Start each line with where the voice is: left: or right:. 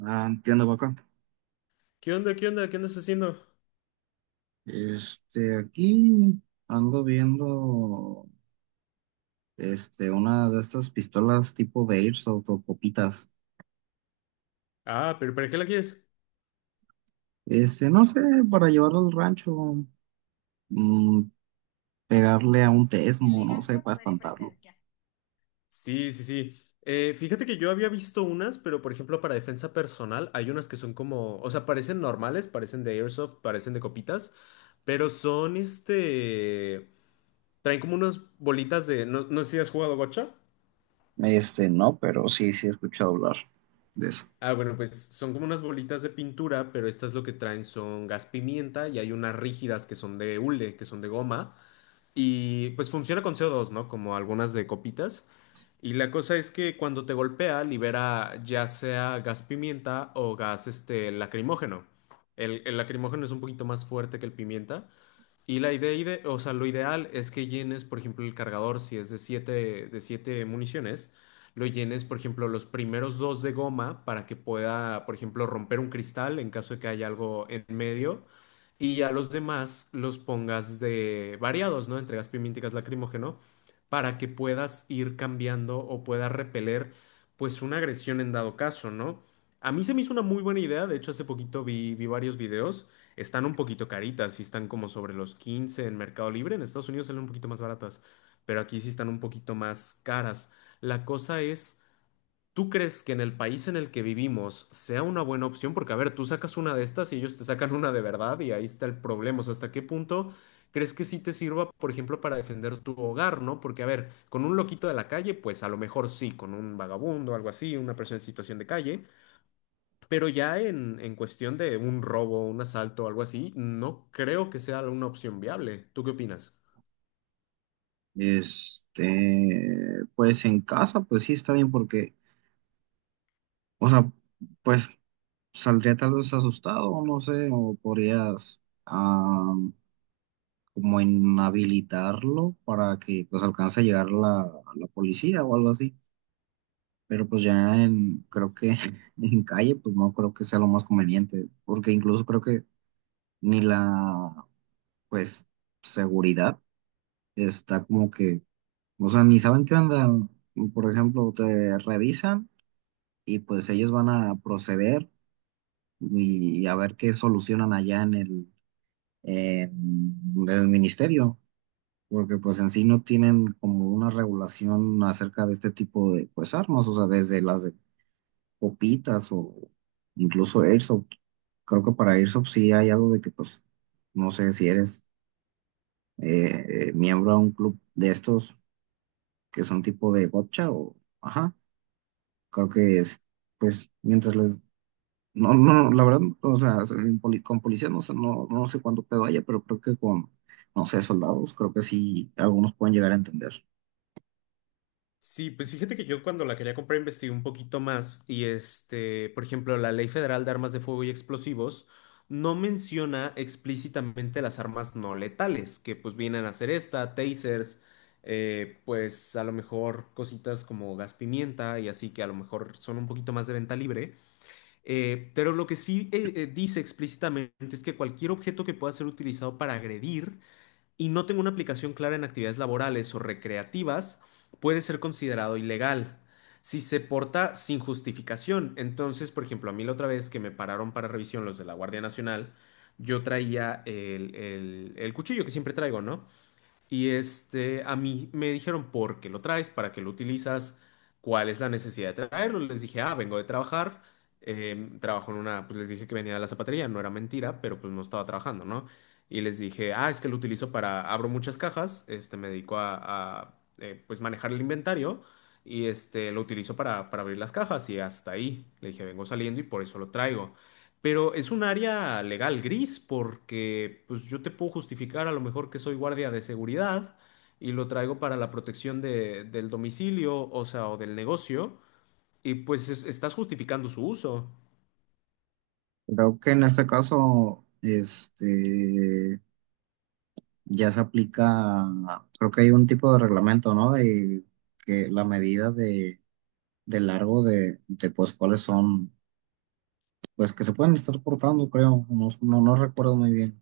right: Ah, entiendo, Paco.
left: ¿Qué onda? ¿Qué onda? ¿Qué andas haciendo?
right: Aquí ando viendo una de estas pistolas tipo de Airsoft o copitas.
left: Ah, pero ¿para qué la quieres?
right: No sé, para llevarlo al rancho, mm, pegarle a un tesmo, no sé, para espantarlo.
left: Sí, sí, sí. Fíjate que yo había visto unas, pero por ejemplo para defensa personal hay unas que son como, o sea, parecen normales, parecen de airsoft, parecen de copitas, pero son traen como unas bolitas de, no, no sé si has jugado gocha.
right: No, pero sí, sí he escuchado hablar de eso.
left: Ah, bueno, pues son como unas bolitas de pintura, pero estas lo que traen son gas pimienta y hay unas rígidas que son de hule, que son de goma. Y pues funciona con CO2, ¿no? Como algunas de copitas. Y la cosa es que cuando te golpea, libera ya sea gas pimienta o gas lacrimógeno. El lacrimógeno es un poquito más fuerte que el pimienta. Y la idea, o sea, lo ideal es que llenes, por ejemplo, el cargador, si es de siete municiones, lo llenes, por ejemplo, los primeros dos de goma para que pueda, por ejemplo, romper un cristal en caso de que haya algo en medio. Y ya los demás los pongas de variados, ¿no? Entre gas pimienta y gas lacrimógeno, para que puedas ir cambiando o puedas repeler, pues, una agresión en dado caso, ¿no? A mí se me hizo una muy buena idea. De hecho, hace poquito vi varios videos. Están un poquito caritas, sí están como sobre los 15 en Mercado Libre. En Estados Unidos salen un poquito más baratas, pero aquí sí están un poquito más caras. La cosa es, ¿tú crees que en el país en el que vivimos sea una buena opción? Porque, a ver, tú sacas una de estas y ellos te sacan una de verdad y ahí está el problema. O sea, ¿hasta qué punto crees que sí te sirva, por ejemplo, para defender tu hogar, ¿no? Porque, a ver, con un loquito de la calle, pues a lo mejor sí, con un vagabundo, algo así, una persona en situación de calle. Pero ya en cuestión de un robo, un asalto o algo así, no creo que sea una opción viable. ¿Tú qué opinas?
right: Pues en casa, pues sí está bien porque, o sea, pues saldría tal vez asustado, no sé, o podrías. ah, Como inhabilitarlo para que pues alcance a llegar la policía o algo así. Pero pues creo que en calle, pues no creo que sea lo más conveniente, porque incluso creo que ni pues, seguridad está como que, o sea, ni saben qué onda. Por ejemplo, te revisan y pues ellos van a proceder y a ver qué solucionan allá en en el ministerio. Porque pues en sí no tienen como una regulación acerca de este tipo de pues armas, o sea, desde las de copitas o incluso Airsoft. Creo que para Airsoft sí hay algo de que pues no sé si eres miembro de un club de estos que son tipo de gotcha o ajá, creo que es pues mientras les no, no, la verdad, o sea, en con policía no sé, no sé cuánto pedo haya, pero creo que con, no sé, soldados, creo que sí, algunos pueden llegar a entender.
left: Sí, pues fíjate que yo cuando la quería comprar investigué un poquito más y este, por ejemplo, la Ley Federal de Armas de Fuego y Explosivos no menciona explícitamente las armas no letales, que pues vienen a ser esta, tasers, pues a lo mejor cositas como gas pimienta y así que a lo mejor son un poquito más de venta libre. Pero lo que sí dice explícitamente es que cualquier objeto que pueda ser utilizado para agredir y no tenga una aplicación clara en actividades laborales o recreativas puede ser considerado ilegal si se porta sin justificación. Entonces, por ejemplo, a mí la otra vez que me pararon para revisión los de la Guardia Nacional, yo traía el cuchillo que siempre traigo, ¿no? Y este, a mí me dijeron, ¿por qué lo traes? ¿Para qué lo utilizas? ¿Cuál es la necesidad de traerlo? Les dije, ah, vengo de trabajar. Trabajo en una, pues les dije que venía de la zapatería, no era mentira, pero pues no estaba trabajando, ¿no? Y les dije, ah, es que lo utilizo para, abro muchas cajas, este, me dedico pues manejar el inventario y este, lo utilizo para abrir las cajas y hasta ahí. Le dije, vengo saliendo y por eso lo traigo. Pero es un área legal gris porque pues yo te puedo justificar a lo mejor que soy guardia de seguridad y lo traigo para la protección del domicilio, o sea, o del negocio, y pues estás justificando su uso.
right: Creo que en este caso, ya se aplica, creo que hay un tipo de reglamento, ¿no? De que la medida de largo pues, cuáles son, pues, que se pueden estar cortando, creo, no recuerdo muy bien.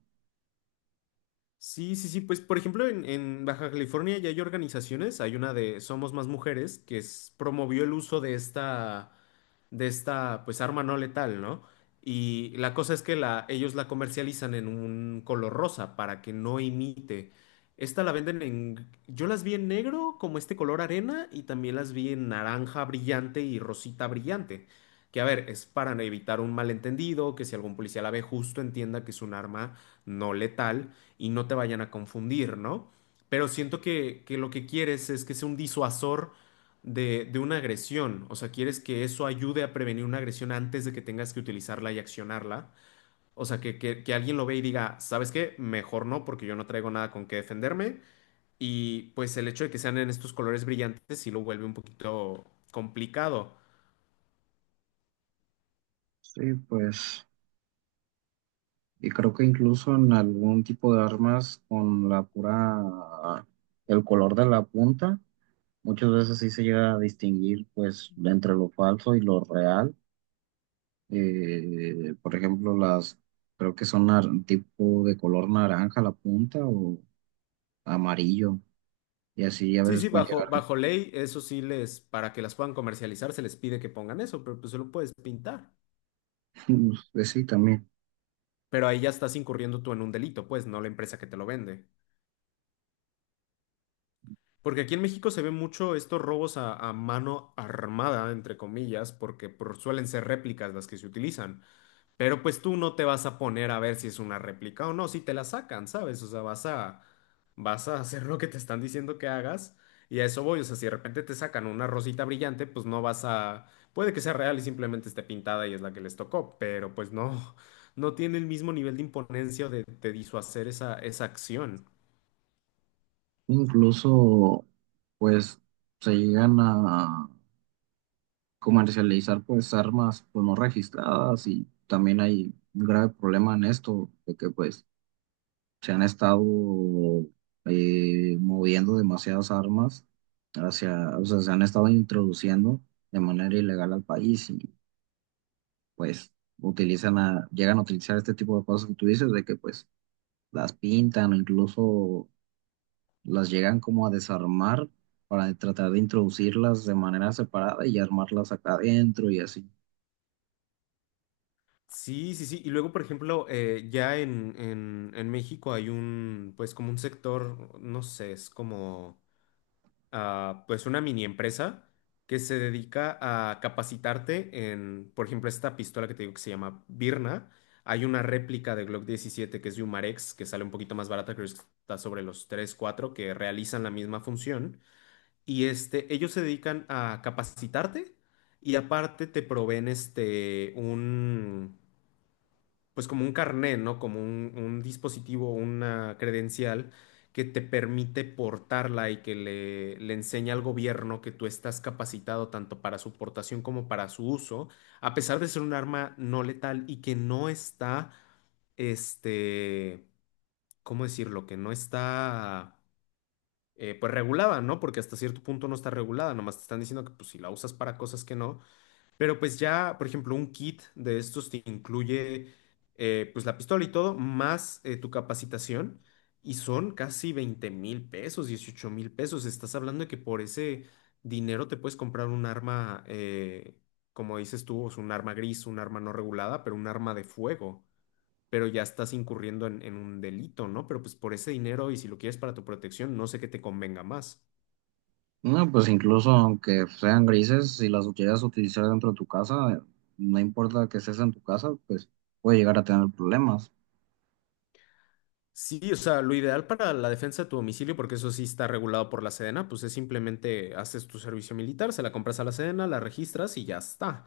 left: Sí, sí, sí, pues por ejemplo en Baja California ya hay organizaciones, hay una de Somos Más Mujeres que promovió el uso de esta pues arma no letal, ¿no? Y la cosa es que la, ellos la comercializan en un color rosa para que no imite. Esta la venden en, yo las vi en negro como este color arena y también las vi en naranja brillante y rosita brillante. Que a ver, es para evitar un malentendido, que si algún policía la ve justo entienda que es un arma no letal y no te vayan a confundir, ¿no? Pero siento que lo que quieres es que sea un disuasor de una agresión, o sea, quieres que eso ayude a prevenir una agresión antes de que tengas que utilizarla y accionarla. O sea, que alguien lo ve y diga, ¿sabes qué? Mejor no, porque yo no traigo nada con qué defenderme. Y pues el hecho de que sean en estos colores brillantes sí lo vuelve un poquito complicado.
right: Sí, pues, y creo que incluso en algún tipo de armas con la pura, el color de la punta, muchas veces sí se llega a distinguir, pues, entre lo falso y lo real. Por ejemplo, las creo que son tipo de color naranja la punta o amarillo, y así a
left: Sí,
right: veces
left: sí,
right: pueden llegar.
left: bajo ley, eso sí les, para que las puedan comercializar, se les pide que pongan eso, pero pues se lo puedes pintar.
right: Pues sí, también.
left: Pero ahí ya estás incurriendo tú en un delito, pues, no la empresa que te lo vende. Porque aquí en México se ven mucho estos robos a mano armada, entre comillas, porque suelen ser réplicas las que se utilizan. Pero pues tú no te vas a poner a ver si es una réplica o no, si te la sacan, ¿sabes? O sea, vas a hacer lo que te están diciendo que hagas y a eso voy. O sea, si de repente te sacan una rosita brillante, pues no vas a... Puede que sea real y simplemente esté pintada y es la que les tocó, pero pues no, no tiene el mismo nivel de imponencia o de disuasor esa, esa acción.
right: Incluso, pues se llegan a comercializar pues armas pues no registradas y también hay un grave problema en esto, de que pues se han estado moviendo demasiadas armas hacia, o sea, se han estado introduciendo de manera ilegal al país, pues utilizan a, llegan a utilizar este tipo de cosas que tú dices, de que pues las pintan o incluso las llegan como a desarmar para tratar de introducirlas de manera separada y armarlas acá adentro y así.
left: Sí, sí, sí. Y luego, por ejemplo, ya en, en México hay un, pues como un sector, no sé, es como... ah, pues una mini empresa que se dedica a capacitarte en, por ejemplo, esta pistola que te digo que se llama Birna. Hay una réplica de Glock 17 que es de Humarex, que sale un poquito más barata, creo que está sobre los 3 4 que realizan la misma función. Y este, ellos se dedican a capacitarte y aparte te proveen este, un pues como un carnet, ¿no? Como un dispositivo, una credencial que te permite portarla y que le enseña al gobierno que tú estás capacitado tanto para su portación como para su uso, a pesar de ser un arma no letal y que no está, este, ¿cómo decirlo? Que no está, pues regulada, ¿no? Porque hasta cierto punto no está regulada, nomás te están diciendo que pues si la usas para cosas que no pero pues ya, por ejemplo, un kit de estos te incluye pues la pistola y todo, más tu capacitación, y son casi 20,000 pesos, 18,000 pesos. Estás hablando de que por ese dinero te puedes comprar un arma, como dices tú, es un arma gris, un arma no regulada, pero un arma de fuego. Pero ya estás incurriendo en un delito, ¿no? Pero pues por ese dinero y si lo quieres para tu protección, no sé qué te convenga más.
right: No, pues incluso aunque sean grises, si las llegas a utilizar dentro de tu casa, no importa que estés en tu casa, pues puede llegar a tener problemas.
left: Sí, o sea, lo ideal para la defensa de tu domicilio, porque eso sí está regulado por la Sedena, pues es simplemente haces tu servicio militar, se la compras a la Sedena, la registras y ya está.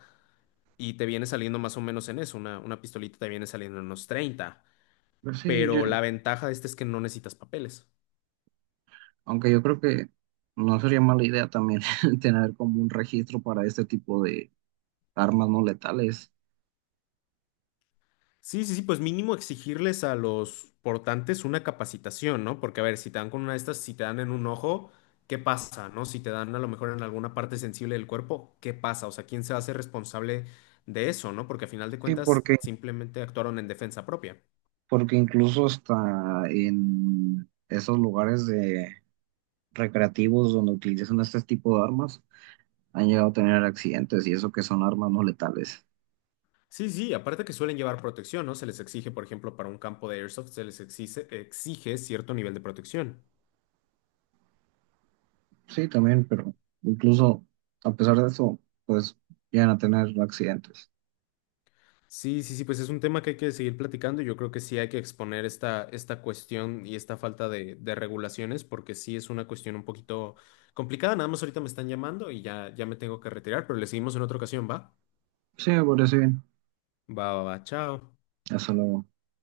left: Y te viene saliendo más o menos en eso, una pistolita te viene saliendo en unos 30.
right: Pero sí, yo,
left: Pero la ventaja de este es que no necesitas papeles.
right: aunque yo creo que no sería mala idea también tener como un registro para este tipo de armas no letales.
left: Sí, sí, sí, pues mínimo exigirles a los portantes una capacitación, ¿no? Porque a ver, si te dan con una de estas, si te dan en un ojo, ¿qué pasa, no? Si te dan a lo mejor en alguna parte sensible del cuerpo, ¿qué pasa? O sea, ¿quién se hace responsable de eso, no? Porque a final de
right: Sí,
left: cuentas
right: porque,
left: simplemente actuaron en defensa propia.
right: porque incluso hasta en esos lugares de recreativos donde utilizan este tipo de armas, han llegado a tener accidentes y eso que son armas no letales.
left: Sí, sí, aparte que suelen llevar protección, ¿no? Se les exige, por ejemplo, para un campo de airsoft, se les exige, exige cierto nivel de protección.
right: Sí, también, pero incluso a pesar de eso, pues llegan a tener accidentes.
left: Sí, sí, sí, pues es un tema que hay que seguir platicando y yo creo que sí hay que exponer esta, esta cuestión y esta falta de regulaciones porque sí es una cuestión un poquito complicada. Nada más ahorita me están llamando y ya, ya me tengo que retirar, pero le seguimos en otra ocasión, ¿va?
right: Sí, me parece bien.
left: Va, va, va, chao.
right: Hasta luego.